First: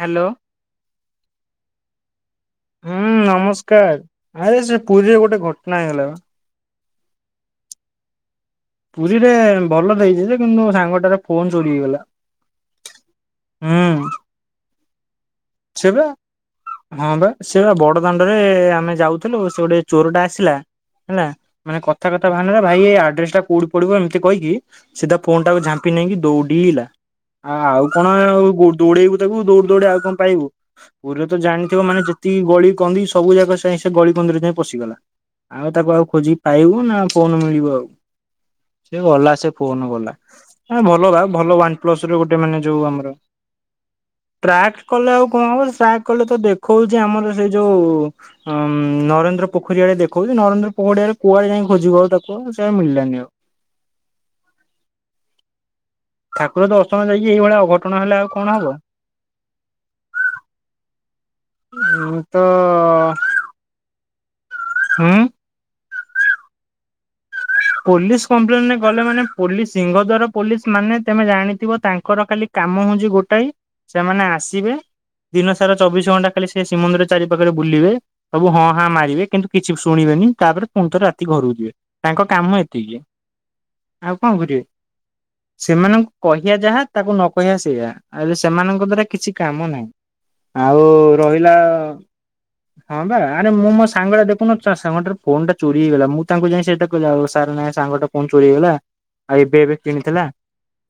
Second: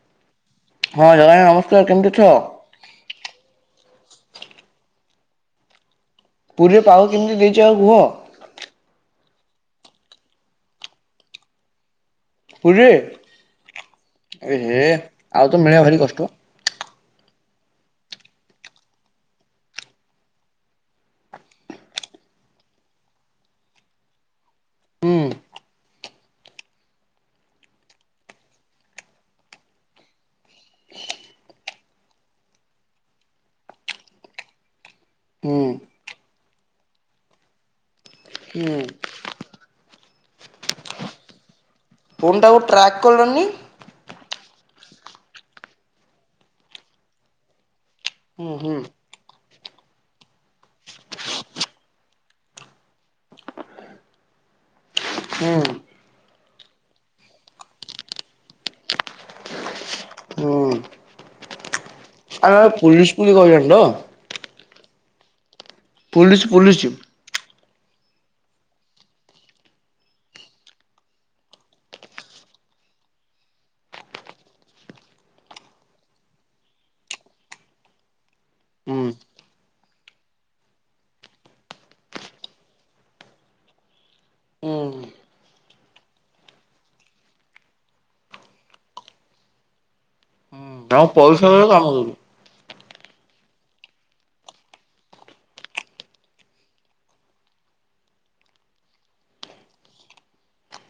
Hello. ହଁ ଜଗା [unintelligible] ନମସ୍କାର କେମିତି ଅଛ? ହୁଁ ନମସ୍କାର୍। ଆରେ ସେ ପୁରୀରେ ଗୋଟେ ଘଟଣା ହେଇଗଲା ବା। ପୁରୀରେ ପାଗ କେମିତି ଦେଇଚ ଆଉ କୁହ? ପୁରୀରେ ଭଲ ଦେଇଚି ଯେ କିନ୍ତୁ ସାଙ୍ଗଟାରେ ଫୋନ ଚୋରି ହେଇଗଲା। ପୁରୀରେ? ହୁଁ ଏହେ ଆଉ ତ ମିଳିବା ସେ ବା ଭାରି କଷ୍ଟ। ହଁ ବା ସେ ବା ବଡ ଦାଣ୍ଡରେ ଆମେ ଯାଉଥିଲୁ ସେ ଗୋଟେ ଚୋରଟା ଆସିଲା ହେଲା। ମାନେ କଥା କଥା ବାହାନଲା ଭାଇ ଏ ଆଡ୍ରେସଟା କୋଉଠି ପଡିବ ଏମିତି କହିକି ହୁଁ ସିଧା ଫୋନଟାକୁ ଝାମ୍ପି ନେଇକି ଦୌଡିଲା। ଆ ଆଉ କଣ ଆଉ ଘୋ ଦୌଡେଇବୁ ତାକୁ ଦୌଡି ଦୌଡି ଆଉ କଣ ପାଇବୁ। ପୁରରେ ତ ଜାଣିଥିବ ମାନେ ଯେତିକି ଗଳି କନ୍ଦି ସବୁ ଜାଗା ସାଇଁ ସେ ଗଳି କନ୍ଦିରେ ଯାଇଁ ପଶିଗଲା। ହୁଁ ଆଉ ତାକୁ ଆଉ ଖୋଜିକି ପାଇବୁ ନା ଫୋନ ମିଳିବ ଆଉ। ହୁଁ ସେ ଗଲା ସେ ଫୋନ ଗଲା। ହଁ ଭଲ ବା ଭଲ [unintelligible] ପ୍ଲସର ଗୋଟେ ଫୋନ୍ ଟାକୁ ମାନେ ଯୋଉ ଟ୍ରାକ୍ ଆମର କଲନି। ଟ୍ରାକ୍ କଲେ ଆଉ କଣ ହବ ଯେ ଟ୍ରାକ୍ କଲେ ତ ଦେଖୁଚି ଆମର ସେଇ ଯୋଉ ହଁ! ହୁଁ ହୁଁ ନରେନ୍ଦ୍ର ପୋଖରୀ ଆଡେ ଦେଖଉଚି ନରେନ୍ଦ୍ର ପୋଖରୀ ଆଡରେ କୁଆଡେ ଯାଇ ଖୋଯିବୁ ଆଉ ତାକୁ ସିଏ ମିଳିଲାନି ଆଉ। ହୁଁ! ଠାକୁର ଦର୍ଶନ ଯାଇକି ଏଇଭଳିଆ ଅଘଟଣ ହେଲେ ଆଉ କଣ ହବ। ଉଁ ହୁ‌! ଆରେ ପୋଲିସ କୁଲି [unintelligible] ନା? ହୁଁ? ପୋଲିସି ପୋଲିସି। ପୋଲିସି କମ୍ପ୍ଲେନରେ ଗଲେ ମାନେ ପୋଲିସ ସିଂହ ଦ୍ୱାର ପୋଲିସମାନେ ତମେ ଜାଣିଥିବ ତାଙ୍କର ଖାଲି କାମ ହଉଛି ଗୋଟାଏ ସେମାନେ ଆସିବେ ଦିନ ସାରା ଚବିଶ୍ ଘଣ୍ଟା ଖାଲି ସେ ଶ୍ରୀମନ୍ଦିର ଚାରି ପାଖରେ ବୁଲିବେ। ସବୁ ହଁ ହା ହୁଁ ମାରିବେ କିନ୍ତୁ କିଛି ଶୁଣିବେନି ତାପରେ ପୁଣିଥରେ ରାତି ଘରକୁ ଯିବେ। ତାଙ୍କ କାମ ଏତିକି ଆଉ କଣ କରିବେ? ହୁଁ ସେମାନଙ୍କୁ କହିବା ଯାହା ତାକୁ ନ କହିବା ସେଇଆ। ଆରେ ସେମାନଙ୍କ ଦ୍ଵାରା କିଛି କାମ ନାହିଁ ଆଉ ଆମ ପଇସା ରହିଲା ବେଳେ କାମ ଦଉନି। ହଁ ବା ଆରେ ମୁଁ ମୋ ସାଙ୍ଗଟା ଦେଖୁନ ଚା ସାଙ୍ଗଟାରୁ ଫୋନ ଟା ଚୋରି ହେଇଗଲା ମୁଁ ତାଙ୍କୁ ଯାଇ ସେଟ କହିଲ ଆଉ ସାର୍ ନାଇଁ ସାଙ୍ଗଟା ଫୋନ୍ ଚୋରି ହେଇଗଲା ଆଉ ଏବେ ଏବେ କିଣିଥିଲା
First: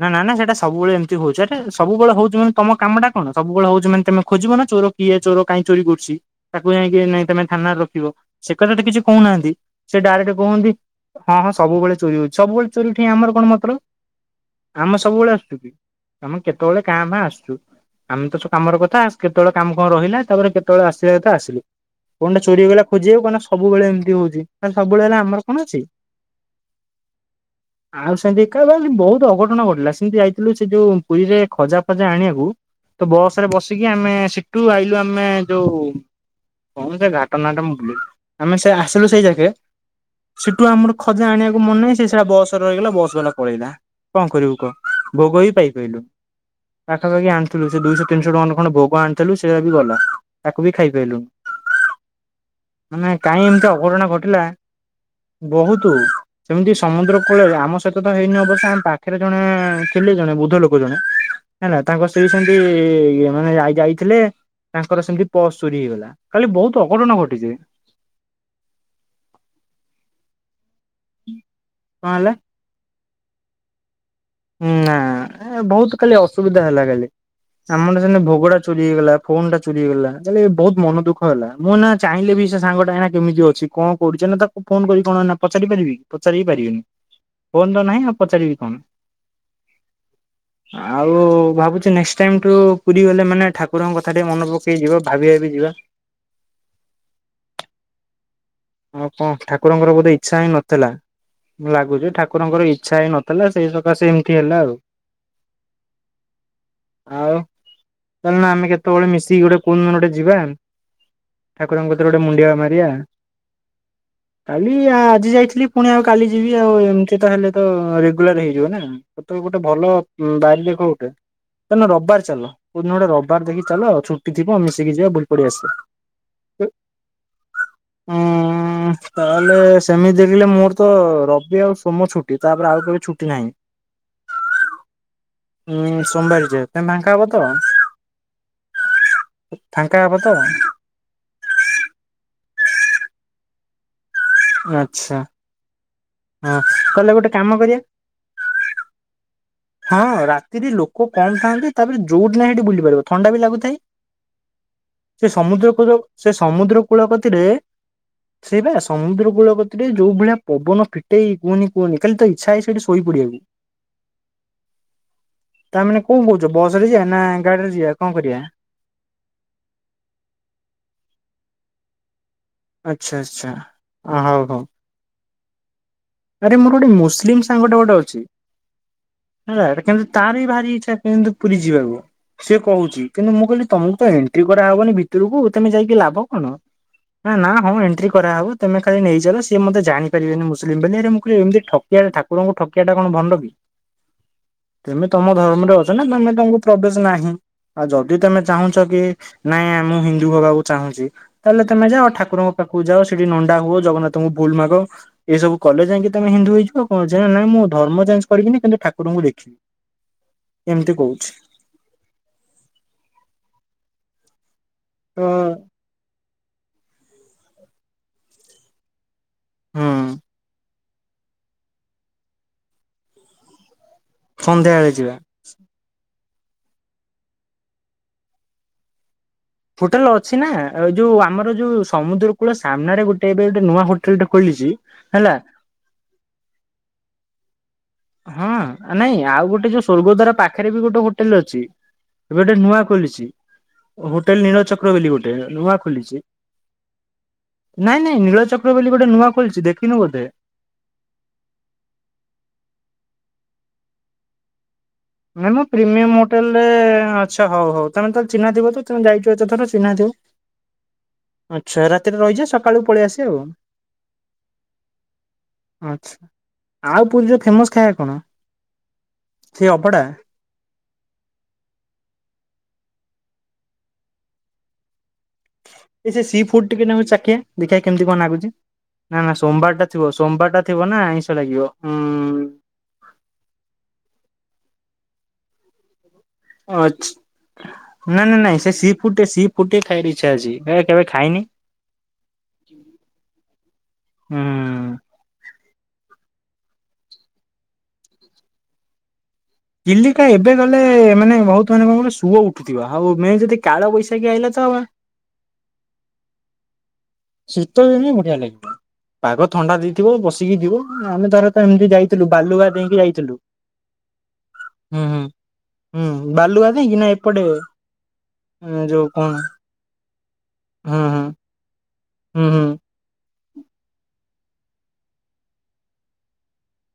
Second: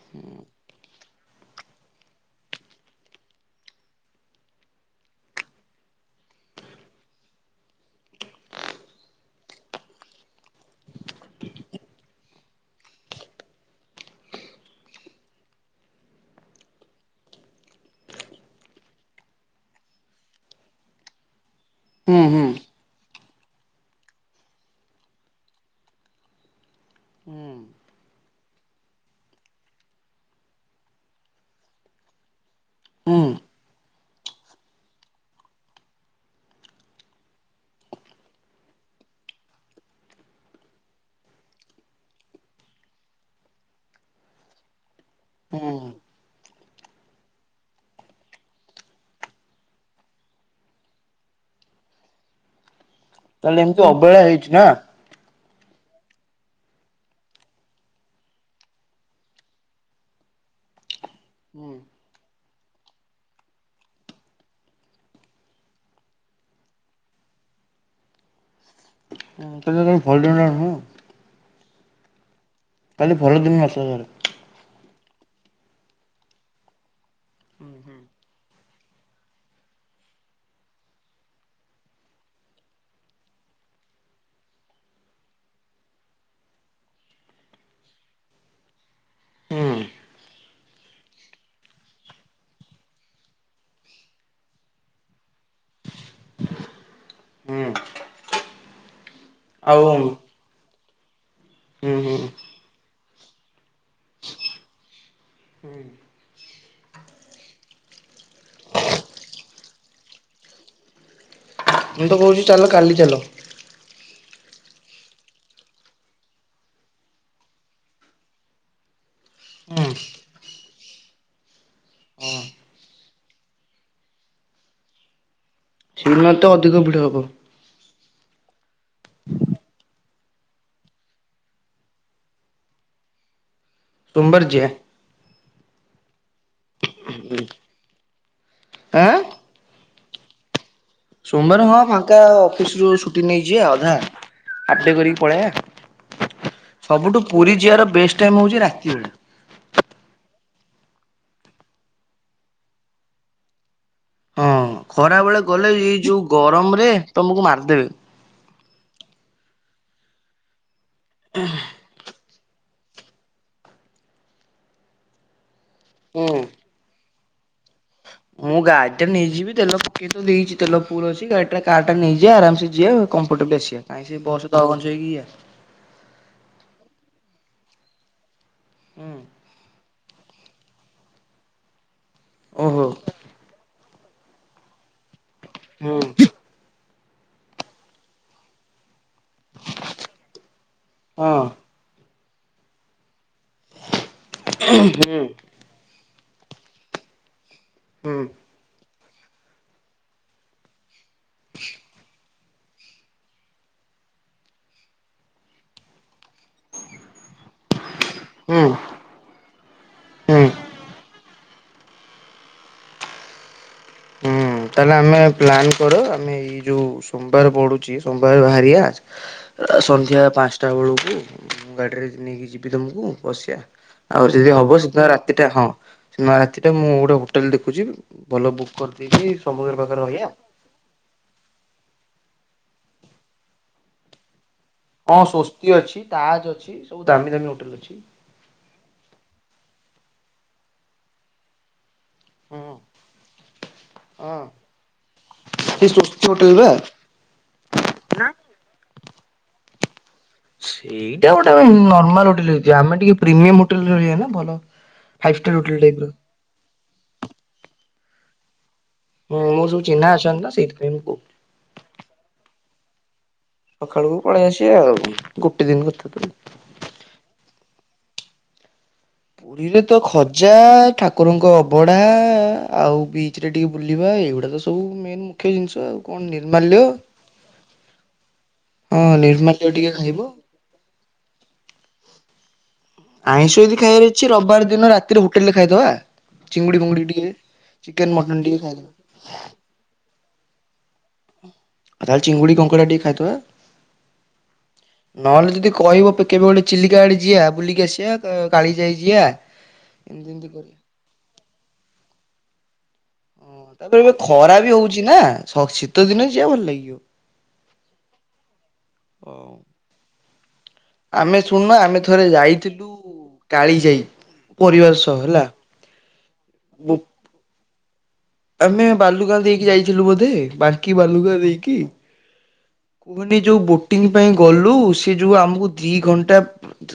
ନା ନା ନା ସେଟା ସବୁବେଳେ ଏମିତି ହଉଛି ଆରେ ସବୁବେଳେ ହଉଛି ମାନ ତମ କାମ ଟା କଣ ସବୁବେଳେ ହଉଛି ମାନେ ତମେ ଖୋଯିବ ନା ଚୋର କିଏ ଚୋର କାହିଁ ଚୋରି କରୁଛି ତାକୁ ଯାଇକି ନାଇଁ ତମେ ଥାନାରେ ରଖିବ ସେ କଥା ତ କିଛି କହୁନାହାନ୍ତି। ସେ ଡାଇରେକ୍ଟ କୁହନ୍ତି ହଁ ହଁ ସବୁବେଳେ ଚୋରି ହଉଛି ସବୁବେଳେ ଚୋରି ଉଠେଇ ଆମର କଣ ମାତଲବ୍? ଆମେ ସବୁବେଳେ ଆସୁଛୁ କି ଆମ କେତେବେଳେ କାଁ ଭାଁ ଆସୁଛୁ? ଆମେ ତ ସବୁ କାମର କଥା କେତେବେଳେ କାମ କଣ ରହିଲା ତାପରେ କେତେବେଳେ ଆସିଲା କେତେ ଆସିଲୁ? ହୁଁ ଫୋନ ଟା ହୁଁ ଚୋରିହୋଇ ଗଲା ଖୋଜିବ କଣ ସବୁଳେ ଏମିତି ହଉଛି ସବୁବେହେଲା ଆମର କଣ ଅଛି? ହୁଁ। ଆଉ ସେମିତି ଏକା ଭାଇ ବହୁତ ଅଘଟଣ ଘଟିଲଥିଲା ସେମିତି ଯାଇଥିଲୁ ସେ ଯୋଉ ପୁରୀରେ ଖଜା ଫଜା ଆଣିବାକୁ ତ ହୁଁ ବସ ରେ ବସିକି ଆମେ ସିଟୁ ଆଇଲୁ ଆମେ ଯୋଉ କଣ ସେ ଘାଟ ନାଁଟା ମୁଁ ବୁଲି ଗଲି ଆମେ ସେ ଆସିଲୁ ସେଇ ଜାଗେ ସେଠୁ ଆମର ଖୋଜା ଆଣିବାକୁ ମନ ନାହିଁ ସେଇଟା ବସରେ ରହିଗଲା ବସ ବାଲା ପଳେଇଲା। କଣ କରିବୁ କହ ଭୋଗ ବି ହୁଁ ପାଇପାରିଲୁ? ପାଖାପାଖି ଆଣିଥିଲୁ ସେ ଦୁଇଶହ ତିନିଶହ ଟଙ୍କା ଖ ଭୋଗ ଆଣିଥିଲୁ ସେଇଟା ବି ଗଲା। ତାକୁ ବି ଖାଇପାରଲୁ ମାନେ କାହିଁ ତାହେଲେ ଏମତି ଏମିତି ଅଘଟଣା ଅବହେଳା ଘଟିଲା? ହେଇଛି ନା। ବହୁତୁ। ସେମିତି ସମୁଦ୍ର କୂଳରେ ଆମ ସହିତ ତ ହେଇନି ଅବଶ୍ୟ ଆମ ପାଖରେ ଜଣେ ଥିଲେ ଜଣେ ବୁଦ୍ଧ ଲୋକ ଜଣେ ହୁଁ ହେଲା ତାଙ୍କ ସ୍ତ୍ରୀ ସେମତି ମାନେ ଯାଇ ଯାଇଥିଲେ ତାଙ୍କର ସେମିତି ପର୍ଶ ଚୋରି ହେଇଗଲା ଖାଲି ବହୁତ ଅଘଟଣ ଘଟିଛି। ତତେ କଣ ଭଲ ଟଣ୍ଡ ନଁ କଣ ହେଲା? କାଲି ଭଲଦିନ ନଥିଲା ତାହେଲେ। ନା ବହୁତ ଖାଲି ଅସୁବିଧା ହେଲା ଖାଲି ଆମରର ସେନ ଭୋଗୁଡା ଚୁରି ହେଇଗଲା ଫୋନ ଟା ଚୁରିଇଗଲା ବହୁତ ମନ ଦୁଃଖ ହେଲା ମୁଁ ନା ଚାହିଁଲେ ବି ସେ ସାଙ୍ଗ ଟା ଏନା କେମିତି ଅଛି କଣ କରୁଛ ନା ତାକୁ ଫୋନ କରି କଣ ନା ପଚାରି ପାରିବି ପଚାରି ପାରିବିନି। ଫୋନ ତ ନାହିଁ ଆଁ ପଚାରିବି କଣ? ହୁଁ ହୁଁ ଆଉ ଭାବୁଛି ନେକ୍ସଟ ଟାଇମଠୁ ପୁରୀ ଗଲେ ମାନେ ଠାକୁରଙ୍କ କଥା ଟିକେ ମନେ ପକେଇ ଯିବା ଭାବିି ଭାବି ଯିବା। ହୁଁ। ହଉ କଣ ଠାକୁରଙ୍କର ବୋଧେ ଆଉ ଇଚ୍ଛା ହିଁ ନଥିଲା। ହୁଁ ଲାଗୁଛି ହୁଁ ଠାକୁରଙ୍କର ଇଚ୍ଛା ହିଁ ନଥିଲା ସେଇ ସକାଶେ ଏମିତି ହେଲା ଆଉ। ହୁଁ। ଆଉ ଚାଲୁନ ଆମେ କେତେବେଳେ ମିଶିକି ଗୋଟେ କଉ ଦିନ ଗୋଟେ ଯିବା ଠାକୁରଙ୍କ ମୁଁ କତିରେ ତ ଗୋଟେ କହୁଛି ମୁଣ୍ଡିଆ ଚାଲ ମାରିବା। କାଲି ଚାଲ। କାଲି ଆଜି ଯାଇଥିଲି ପୁଣି ଆଉ କାଲି ଯିବି ଆଉ ଏମିତି ତ ହେଲେ ତ ରେଗୁଲାର ହେଇଯିବ ନା। ତ ତେ ଗୋଟେ ଭଲ ବାରି ଦେଖ ଗୋଟେ। ତାେ ରବିବାର ଚାଲ କୋଉ ଦିନ ଗୋଟେ ରବିବାର ଦେଖି ଚାଲ ଆଉ ଛୁଟି ଥିବ ଆ ମିଶିକି ଯିବା ବୁଲ ପଡି ଆସିବା। ସେହିଦିନ ତ ଅଧିକ ଭିଡ଼ ହେବ। ହଁ ତାହେଲେ ସେମିତି ଦେଖିଲେ ମୋର ତ ରବି ଆଉ ସୋମ ଛୁଟି ତାପରେ ଆଉ କେବେ ଛୁଟି ନାହିଁ? ସୋମବାରେ ଯିବା। ହୁଁ ସୋମବାରରେ ଯିବା ତମେ ଫାଙ୍କା ହବ ତ? ଆଁ ଫାଙ୍କ ହେବା ତ? ସୋମବାର ହଁ ଫାଙ୍କା ଅଫିସରୁୁ ଛୁଟି ନେଇଯିବା ଅଧା। ଆଟେ ଆଚ୍ଛା। କରିକି ପଳେଇବା ହଁ ତାହେଲେ ସବୁଠୁ ଗୋଟେ କାମ ପୁରୀ କରିବା ଯିବାର ବେଷ୍ଟ ଟାଇ ହଉଛି ରାତି ଓଳି ହଁ ରାତିରେ ଲୋକ କମ ଥାନ୍ତି ତାପରେ ଯୁଉଠି ନାହିଁ ସେଠି ବୁଲି ପାରିବ ଥଣ୍ଡା ବି ଲାଗୁଥାଏ। ହଁ ଖରା ସେ ବେଳେ ଗଲେ ସମୁଦ୍ର ଏଇ କୂଳ ଯୋଉ ସେ ସମୁଦ୍ର ଗରମରେ ତମକୁ କୂଳପତିରେ ମାରିଦେବେ। ସେଇ ବା ସମୁଦ୍ର କୂଳ ଗତିରେ ଯୋଉ ଭଳିଆ ପବନ ଫିଟେଇ କୁହନି କୁହନି ଖାଲି ତ ଇଚ୍ଛା ହେଇ ସେଇଠି ସୋ ଶୋଇପଡ଼ିବାକୁ। ତା ମାନେ କ ହୁଁ। କହୁଛ ବସ ରେ ଯିବା ନା ଗାଡି ରେ ଯିବା। କଣ କରିବା ମୁଁ ଗାଡି ଟା ନେଇଯିବି ତେଲ ପକେଇ ତ ଦେଇଛି ତେଲ ଫୁଲ ଅଛି ଗାଡି ଟା କାର ଟା ନେଇଯିବା ଆରାମସେ ଯିବା ଆଚ୍ଛା ଆଚ୍ଛା। କମ୍ଫର୍ଟେବଲ ଆସିବା କାଇଁ ସେ ହଉ ବସ ହଉ ଦହ ଗେଞ୍ଜ ହେଇକି ଯିବା ଆରେ ମୋର ଗୋଟେ ମୁସଲିମ ସାଙ୍ଗଟେ ଗୋଟେ ଅଛି ହେଲା କିନ୍ତୁ ତାର ବି ଭାରି ଇଛା କିନ୍ତୁ ପୁରୀ ଯିବାକୁ ସିଏ ଓହୋ କହୁଛି କିନ୍ତୁ ମୁଁ କହିଲି ତମକୁ ତ ଏଣ୍ଟ୍ରି କରାହବନି ଭିତରକୁ ତମେ ଯାଇକି ଲାଭ ହଁ କଣ? ନା ହଁ ଏଣ୍ଟ୍ରି କରାହବ ତମେ ଖାଲି ନେଇଚାଲ ସିଏ ମତେ ଜାଣି ପାରିବନି ମୁଲିମ୍ ବୋଲି ମୁଁ କହିଲି ଏମିତି ଠ କିଆଣି ଠାକୁରଙ୍କୁ ଠକିବା ଟା କଣ ଭଣ୍ଡ କି ତମେ ହୁଁ ତମ ଧର୍ମରେ ଅ ନା ତମେ ତମଙ୍କୁ ପ୍ରବେଶ ନାହିଁ ଆଉ ଯଦି ହୁଁ। ତମେ ଚାହୁଁଛ କି ନାଇଁ ମୁଁ ହିନ୍ଦୁ ହବାକୁ ଚାହୁଁଛି ତାହେଲେ ତମେ ଯାଅ ଠାକୁରଙ୍କ ପାଖକୁ ଯାଅ ସେଠି ନଣ୍ଡା ହୁଅ ଜଗନ୍ନାଥଙ୍କୁ ଭୁଲ ମାଗ। ଏସବୁ କଲେ ଯାଇକି ତମେ ହିନ୍ଦୁ ହୋଇଯିବ କଣ ନାଇ ମୁଁ ଧର୍ମ ଚେଞ୍ଜ କରିବିନି ହୁଁ କିନ୍ତୁ ଠା କୁରଙ୍କୁ ହୁଁ। ଦେଖିବି ଏମିତି କହୁଛି। ହୁଁ ତାହେଲେ ତ ଆମେ ପ୍ଲାନ୍ କର ଆମେ ଏଇ ଯୋଉ ସୋମବାର ପଡୁଛି ସୋମବାର ବାହାରିବା ଆ ହୁଁ ସନ୍ଧ୍ୟା ପାଞ୍ଚଟା ବେଳକୁ ମୁଁ ଗାଡିରେ ନେଇକି ଯିବି ତମକୁ ବସିବା ଆଉ ଯଦି ହବ ସନ୍ଧ୍ୟାବେଳେ ସେଦିନ ଯିବା। ରାତି ହଁ ସେ ନ ରାତି ଟା ମୁଁ ଗୋଟେ ହୋଟେଲ ଦେଖୁଛି ଭଲ ବୁକ୍ କରିଦେଇଛିି ହୋଟେଲ ଅଛି ନା। ଆଉ ଯୋଉ ଆମର ଯୋଉ ସମୁଦ୍ର କୂଳ ସାମ୍ନାରେ ଗୋଟେ ଏବେ ଗୋଟେ ନୂଆ ହୋଟେଲଟେ ଖୋଲିଛି। ହଁ ହେଲା ସ୍ଵସ୍ତି ଅଛି ତାଜ ଅଛି ସବୁ ଦାମୀ ଦାମୀ ହୋଟେଲ ଅଛି। ହଁ ନାଇଁ ଆଉ ଗୋଟେ ଯୋଉ ସ୍ଵର୍ଗଦ୍ଵାରା ପାଖରେ ବି ଗୋଟେ ହୋଟେଲ ଅଛି। ଏବେ ଗୋଟେ ହଁ। ନୂଆ ଖୋଲିଛି ହଁ ହୋଟେଲ ନୀଳଚକ୍ର ବୋଲି ଗୋଟେ ନୂଆ ସେ ସ୍ୱସ୍ତି ଖୋଲିଛି। ହୋଟେଲ ବା। ନାଇଁ ନାଇଁ ନୀଳଚକ୍ର ବୋଲି ଗୋଟେ ନୂଆ ଖୋଲିଛି ଦେଖିନୁ ବୋଧେ? ସେଇଟା ଗୋଟେ ନର୍ମାଲ ହୋଟେଲ ନରମାଲ୍ ହୋଟେଲ ହେଇଥିବା ଆମେ ଟିକେ ପ୍ରିମିୟମ ହୋଟେଲ ରହିବା ନା ଭଲ ଫାଇଭ୍ ନାଇଁ ଷ୍ଟାର ମୋ ହୋଟେଲ ଟାଇପର। ପ୍ରିମିୟମ ହୋଟେଲ ରେ ଆଛା ହଉ ହଉ ତମେ ତାହେଲେ ଚିହ୍ନାଥିବ ତ? ତମେ ଯାଇଛ ହୁଁ ଏତଥର ମୋର ସବୁ ଚିହ୍ନା ଅଛନ୍ତି ନା ସେଇଥିପାଇଁ ମୁଁ କହୁଥିଲି। ଥିବ ଆଚ୍ଛା ରାତିରେ ରହିଯିବା ସକାଳୁ ପଳେଇ ଆସିବ ଆଉ। ସକାଳକୁ ପଳେଇ ଆସିବା ଆଉ ଗୋଟେ ଦିନ କଥା ଆଚ୍ଛା ତ। ଆଉ ପୁରି ର ଫେମସ ଖାଇବା କଣ? ସେ ପୁରୀରେ ତ ଅଭଡା ଖ ଯେଏ ଠାକୁରଙ୍କ ଅବଢା ଆଉ ବିଚ ରେ ଟିକେ ବୁଲିବା ଏଇଗୁଡା ତ ସବୁ ମେନ ମୁଁ କ୍ଷ ଜିନିଷ ଆଉ। ଏଇ କଣ ସେ ସି ଫୁଡ ନିର୍ମାଲ୍ୟ ଟିକେ ଚଖିଆ ଦେଖିଆ କେମିତି କଣ ଲାଗୁଛି? ହଁ ନା ନା ନିର୍ମାଲ୍ୟ ସୋମବାର ଟା ଟିକେ ଥିବ ଖାଇବ। ସୋମବାର ଟା ଥିବ ନା ଆଇଁଷ ଲାଗିବ ହୁଁ। ଆଇଁଷ ଯଦି ଖାଇବାର ଅଛି ରବିବାର ଦିନ ରାତିରେ ହୋଟେଲ ରେ ଖାଇଦବା। ଚିଙ୍ଗୁଡି ବୁଙ୍ଗୁଡି ଟିକେ ଚିକେନ ମଟନ ଟିକେ ଖାଇଦେବା। ଫୁଟେ ସି ଫୁଟେ ଖାଇବି ଇଛା ଅଛି। ହେ କେବେ ଖାଇନି। ଆଉ ତାହେଲେ ଚିଙ୍ଗୁଡ଼ି କଙ୍କଡ଼ା ଟିକେ ଖାଇଦବା। ହୁଁ। ନହେଲେ ଯଦି କହିବ କେବେ ଗୋଟେ ଚିଲିକା ଆଡେ ଯିଆ ବୁଲିକି ଆସିବା କାଳି ଯାଇ ଯିଆ। ଚିଲିକା ଏବେ ଗଲେ ମାନେ ବୋହୁତ ମାନେ କଣ କହିଲୁ ସୁଅ ଉଠୁଥିବ ଆଉ ମେଁ ଜେତିକ୍ [unintelligible] ଏ ଖରା ବି ହୋଉଚି ନା ଶୀତ ଦିନେ ଯିବା ବୁଲି। ଶୀତ ଦିନେ ବଢିଆ ଲାଗିବ ପାଗ ହଉ ଥଣ୍ଡା ଦେଇଥିବ ବସିକି ଜିବୁ। ଆମେ ଥରେ ତ ଶୁଣୁନ ଏମିତି ଆମେ ଥରେ ଯାଇଥିଲୁ ବାଲୁଗା ଯାଇଥିଲୁ ଡେଇଁକି ଯାଇଥିଲୁ। କାଳିଜାଇ ପରିବାର ସହ ହେଲା ହୁଁ ବାଲୁଗା ଦେଇକି ନା ଏପଟେ? ଆମେ ଯୋଉ କଣ ବାଲୁଗାଁ ଦେଇକି ଯାଇଥିଲୁ ବୋଧେ ବାଙ୍କି ହୁଁ ହୁଁ ବାଲୁଗାଁ ଦେଇକି। ହୁଁ କୁହନି ଯୋଉ ବୋଟିଂ ପାଇଁ ଗଲୁ ସେ ଯୋଉ ଆମକୁ ଦି ଘଣ୍ଟା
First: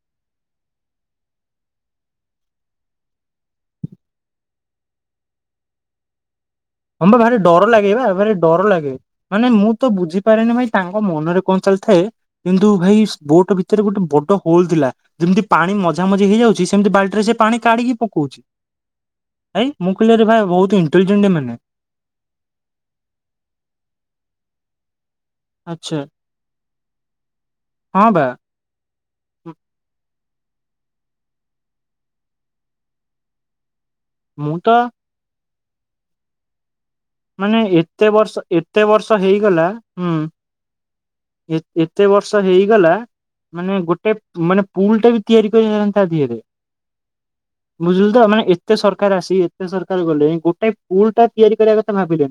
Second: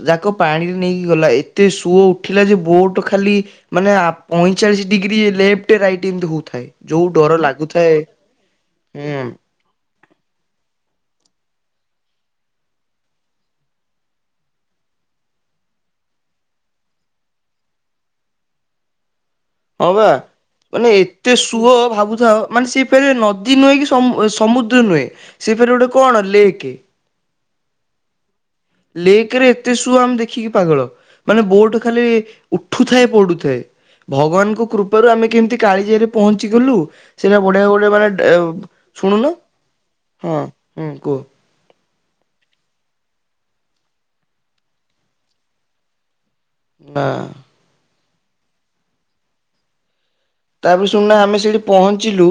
ଯାକ ପାଣିରେ ନେଇକି ଗଲା ଏତେ ସୁଅ ଉଠିଲା ଯେ ବୋଟ ଖାଲି ମାନେ ପଇଁଚାଳିଶ ଡିଗ୍ରୀ ଲେପ୍ଟ ରାଇଟ ଏମତି ହୋ ଉଥାଏ। ହଁ ବା ଭାରି ଡର ଲାଗେ ବା ଭାରି ଡର ଲାଗେ ହୁଁ ମାନେ ମୁଁ ତ ବୁଝିପାରେନି ଭାଇ ତାଙ୍କ ମନରେ କଣ ଚାଲିଥାଏ? କିନ୍ତୁ ଭାଇ ବୋଟ ଭିତରେ ଗୋଟେ ବଡ ହୋଲ ଥିଲା। ଯେମିତି ପାଣି ମଝାମଝି ହେଇଯାଉଚି ସେମିତି ବାଲ୍ଟି ରେ ସେ ପାଣି କାଢିକି ପକଉଚି। ହଁ ବା ମାନେ ଇଣ୍ଟେଲିଜେଣ୍ଟ ଏତେ ଏମାନେ ସୁଅ ଭାବୁଥାଅ ମାନେ ସେ ଫେରେ ନଦୀ ନୁହେଁ କି ସମୁଦ୍ର ନୁହେଁ ସେ ଫେରେ ଗୋଟେ ଆଚ୍ଛା କଣ ଲେକ୍। ହଁ ବା। ଲେକ୍ ରେ ଏତେ ସୁୁଅ ଆମେ ଦେଖ ଦେଖିକି ପାଗଳ ମାନେ ବୋଟ ଖାଲି ଉଠୁଥାଏ ପଡୁଥାଏ। ମୁଁ ଭଗବାନଙ୍କ ତ କୃପାରୁ ଆମେ କେମିତି କାଳିଯାଇରେ ପହଞ୍ଚି ଗଲୁ। ସେଇଟା ମାନେ ବଢିଆ ଗୋଟେ ଏତେ ଏ ବର୍ଷ ଏତେ ବର୍ଷ ଶୁଣୁନ ହେଇଗଲା ହଁ ହୁଁ କୁହ ଏତେ ବର୍ଷ ହେଇଗଲା ମାନେ ଗୋଟେ ମାନେ ପୁଲ ଟା ବି ତିଆରି କରିହେଲାନି ତା ଦିହେରେ। ନା ବୁଝୁିଲୁ ତ ମାନେ ଏତେ ସରକାର ଆସି ଏତେ ସରକାର ଗଲେ ତାପରେ ଶୁଣୁନା ଆମେ ସେଇଠି ପହଞ୍ଚିଲୁ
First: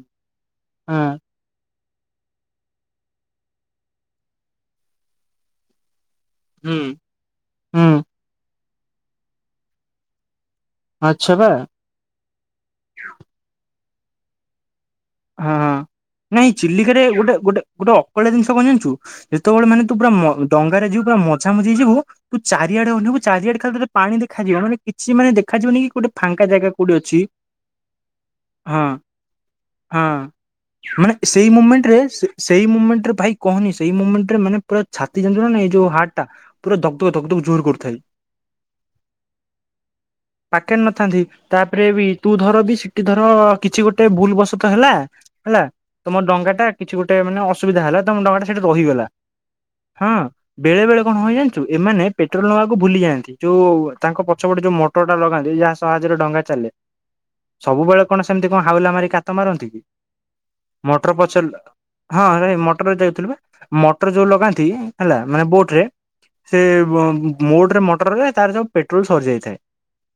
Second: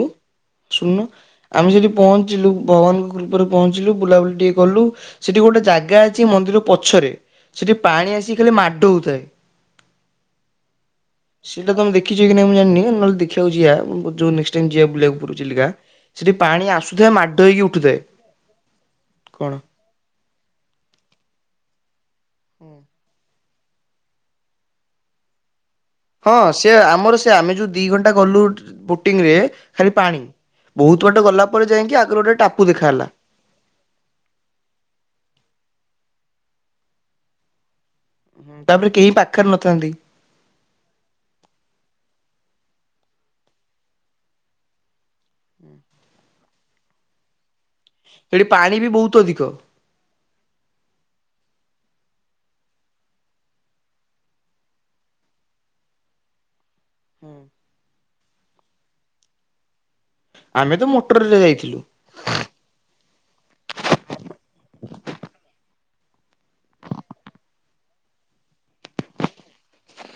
ହଁ ଶୁଣୁନୁ। ଆମେ ସେଠି ପହଞ୍ଚିଲୁ ଭଗବାନଙ୍କ କୃପାରେ ପହଞ୍ଚିଲୁ ବୁଲାବୁଲି ଟିକେ କଲୁ ସେଠି ଗୋଟେ ଜାଗା ଅ [unintelligible] ମନ୍ଦିର ହୁଁ ପଛରେ ସେଠି ହୁଁ ପାଣି ଆସିିକି ଖାଲି ମାଡ ହୋଉଥାଏ। ଆଚ୍ଛା ବା ସେଇଟା ତମେ ଦେଖିଚ କି ନାଇଁ ମୁଁ ଜାଣିନି ନହେଲେ ଦେଖିବାକୁ ଯିବା ଜୋଉ ନେଷ୍ଟେ ଟାଇମ୍ ଯିବା ବୁଲି ବାକୁ। ହଁ ନାଇଁ ଚିଲିକାରେ ଗୋଟେ ମାଡ଼ ଗୋଟେ ହେଇକି ଗୋଟେ ଉଠୁଥାଏ ଅକଳିଆ ଜିନିଷ କ ଜାଣିଚୁ କଣ? ଯେତେବଳେ ମାନେ ତୁ ପୁରା ଡ଼ଙ୍ଗାରେ ଯିବୁ ପୁରା ମଜାମଜି କି ଯିବୁ ତୁ ଚାରିଆଡେ ଅନେଇବୁ ଚାରିଆଡେ ଖାଲି ତତେ ପାଣି ଦେଖାଯିବ ମାନେ କିଛି ମାନେ ଦେଖାଯିବନି କି ଗୋଟେ ହଁ ଫାଙ୍କା ଜାଗା ସେ କୋଉଠି ଅଛି ଆମର ସେ ଆମେ ଯୋଉ ଦି ଘଣ୍ଟା ଗଲୁ ହଁ ବୋଟିଂ ରେ ଖାଲି ପାଣି। ବହୁତ ହଁ ମାନେ ବାଟ ଗଲା ସେଇ ପରେ ଯାଇକି ମୁମେଣ୍ଟରେ ଆଗରେ ଗୋଟେ ଟାପୁ ସେଇ ଦେଖାହେଲା। ମୁମେଣ୍ଟରେ ଭାଇ କହନି ସେଇ ମୁମେଣ୍ଟରେ ମାନେ ପୁରା ଛାତି ଜାଣିଚୁ ନା ନାଇଁ ଯୋଉ ହାର୍ଟଟା ପୁରା ଦକ୍ ଦକ୍ ଦକ୍ ଦକ ଜୋର କରୁଥାଏ। ହୁଁ ତାପରେ କେହି ପାଖରେ ନଥାନ୍ତି। ପାଖେରେ ନଥାନ୍ତି ତାପରେ ବି ତୁ ଧର ବି ସେଠି ଧର କିଛି ଗୋଟେ ଭୁଲ ବସ ତ ହେଲା ହେଲା ତମ ଡଙ୍ଗା ଟା କିଛି ଗୋଟେ ମାନେ ଅ ସୁବିଧା ହେଲା ତ ଡ଼ଙ୍ଗାଟା ସେଠି ପାଣି ବି ରହିଗଲା ବହୁତ ଅଧିକ। ହଁ ବେଳେ ବେଳେ କଣ ହୁଏଯାଣିଚୁ ଏମାନେ ପେଟ୍ରୋଲ ନେବାକୁ ଭୁଲି ଯାଆନ୍ତି ଯୋଉ ତାଙ୍କ ପଛପଟେ ଯୋଉ ଟୋଟା ଲଗାନ୍ତି ଯାହା ସାହାଯ୍ୟରେ ଡଙ୍ଗା ଚାଲେ। ହୁଁ। ସବୁବେଳେ କଣ ସେମିତି କଣ ହାଉଲା ମାରି କାତ ମାରନ୍ତି କି ଆମେ ତ ମଟର ମୋଟରରେ ପଚର ଯାଇଥିଲୁ। ହଁ ନାଁ ମଟର ଯାଉଥିଲ ବା ମଟର ଯୋଉ ଲଗାନ୍ତି ହେଲା ମାନେ ବୋଟ ରେ ସେ ମୋଟରେ ମଟରରେ ତାର ସବୁ ପେଟ୍ରୋଲ ସରି ଯାଇଥାଏ।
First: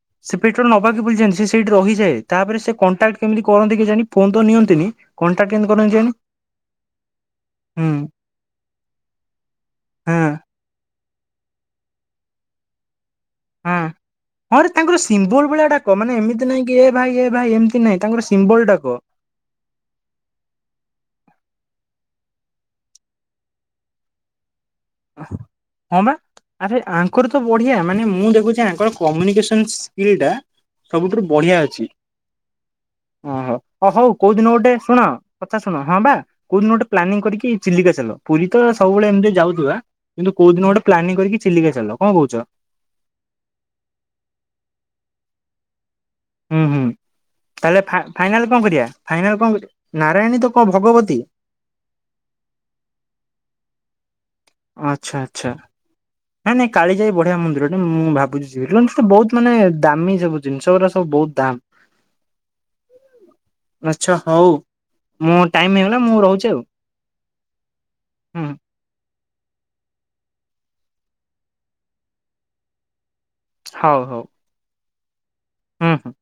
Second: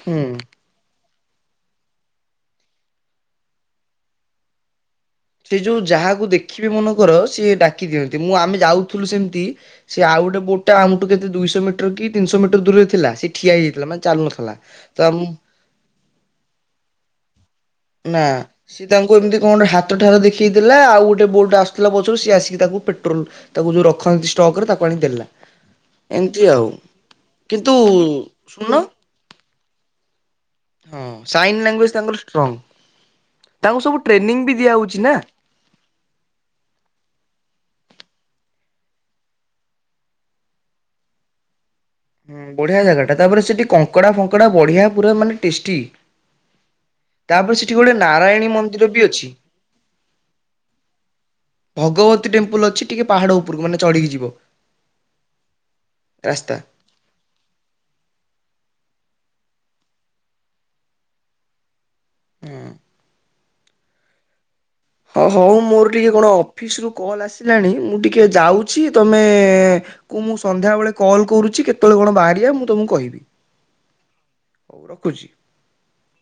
ହୁଁ ସେ ପେଟ୍ରୋଲ ନବାକି ବୁଲଯାନିଚି ସେଇଠି ରହିଯାଏ। ତାପରେ ସେ କଣ୍ଟାକ୍ଟ କେମିତି କରନ୍ତି କେ ଜାଣି। ଫୋନ ତ ନିଅନ୍ତିନି। କଣ୍ଟାକ୍ଟ ସେ କେମିତି ଯୋଉ କରନ୍ତି କେଜାଣି ଯାହାକୁ ଦେଖିବି ମନ କର ସିଏ ହୁଁ ଡାକି ଦିଅନ୍ତି ମୁଁ ଆମେ ଯାଉଥିଲୁ ସେମିତି ସେ ଆଉ ହଁ ଗୋ ବୋଟା ଆମଠୁ କେତେ ଦିଶ ମିଟର କି ତିନିଶ ମିଟର ଦୂର ଥିଲା ସେ ଠିଆ ହଁ ହେଯାଇଥିଲା ମାନେ ଚାଲୁ ନଥିଲା ତ କ ମାନେ ଏମିତି ନାଇଁ କି ଏ ଭାଇ ଏ ଭାଇ ଏମତି ନା ସିଏ ତାଙ୍କୁ ଏମିତି କଣ ହାତ ହାତ ଠାରେ ଦେଖିେଇଥିଲା ଆଉ ଗୋଟେ ବୋଟ ଆସୁଥିଲା ପଛରୁ ସିଏ ଆସିକି ତାକୁ ପେଟ୍ରୋଲ ତାକୁ ଯୋଉ ରଖନ୍ତି। ଷ୍ଟକରେ ତାକୁ ଆଣି ଦେଲା ହଁ ବା ଏମିତି ଆଉ ଆରେ କିନ୍ତୁ ଶୁଣୁନ କମ୍ୟୁନିକେସନ୍ ସ୍କିଲ୍ ଟା ହଁ ସବୁଥୁରୁ ବଢିଆ ସାଇନ ଅଛି ଲାଙ୍ଗୁଏଜ ତାଙ୍କର ଷ୍ଟ୍ରଙ୍ଗ ଓହୋ ତାଙ୍କୁ ହଁ ସବୁ ହଉ କୋଉ ଟ୍ରେନିଂ ଦିନ ବି ଦିଆ ଗୋଟେ ହଉଛି ଶୁଣ ନା। କଥା ଶୁଣ ହଁ ବା କୋଉ ଦିନ ଗୋଟେ ପ୍ଲାନିଂ କରିକି ଚିଲିକା ଚାଲ ପୁରୀ ତ ସବୁବେଳେ ଏମିତି ଯାଉଥିବା। କିନ୍ତୁ କୋଉ ଦିନ ଗୋଟେ ପ୍ଲାନିଂ କରିକି ଚିଲିକା ଚାଲ କଣ କହୁଚ। ବଢ଼ିଆ ଜାଗାଟା ତାପରେ ସେଠି କଙ୍କଡ଼ା, ଫଙ୍କଡ଼ା ବଢିଆ ପୁରା ମାନେ ଟେଷ୍ଟି। ହୁଁ, ହୁଁ ତାପରେ ସେଠି ତାହେଲେ ଗୋଟେ ନାରାୟଣୀ ଫାଇନାଲ କଣ ମନ୍ଦିର କରିବା ବି ଅଛି। ଫାଇନାଲ କଣ କରିବା ନାରାୟଣୀ ତ କଣ ଭଗବତୀ‌ ଭଗବତୀ ଟେମ୍ପଲ୍ ଅଛି ଟିକେ ପାହାଡ଼ ଉପରକୁ ମାନେ ଚଢିକି ଯିବ। ଆଚ୍ଛା, ଆଚ୍ଛା ନାଁ, ରାସ୍ତା। ନାଁ। କାଳିଜାଇ ବଢ଼ିଆ ମନ୍ଦିରଟେ ମୁଁ ଭାବୁଛି ଯିବି ସେଟ ତ ବହୁତ ମାନେ ଦାମୀ ସବୁିଜିନିଷ ଗୁଡା ବହୁତ ଦାମ। ହଁ। ଆଚ୍ଛା ହଉ। ହଁ ମୁଁ ହଉ ଟାଇମ ମୋର ହେଇଗଲା ଟିକେ ମୁଁ କଣ ରହୁଛି ଆଉ ଅଫିସ ରୁ କଲ୍ ଆସିଲାଣି ମୁଁ ଟିକେ ହୁଁ ଯାଉ ସି ତମେ କୁ ମୁଁ ସନ୍ଧ୍ୟାବେଳେ କଲ୍ କରୁଚି। କେତେବେଳେ କଣ ବାହାରିବା ମୁଁ ତମକୁ କହିବି। ହଉ, ହଉ। ହଉ ରଖୁଚି। ହୁଁ, ହୁଁ।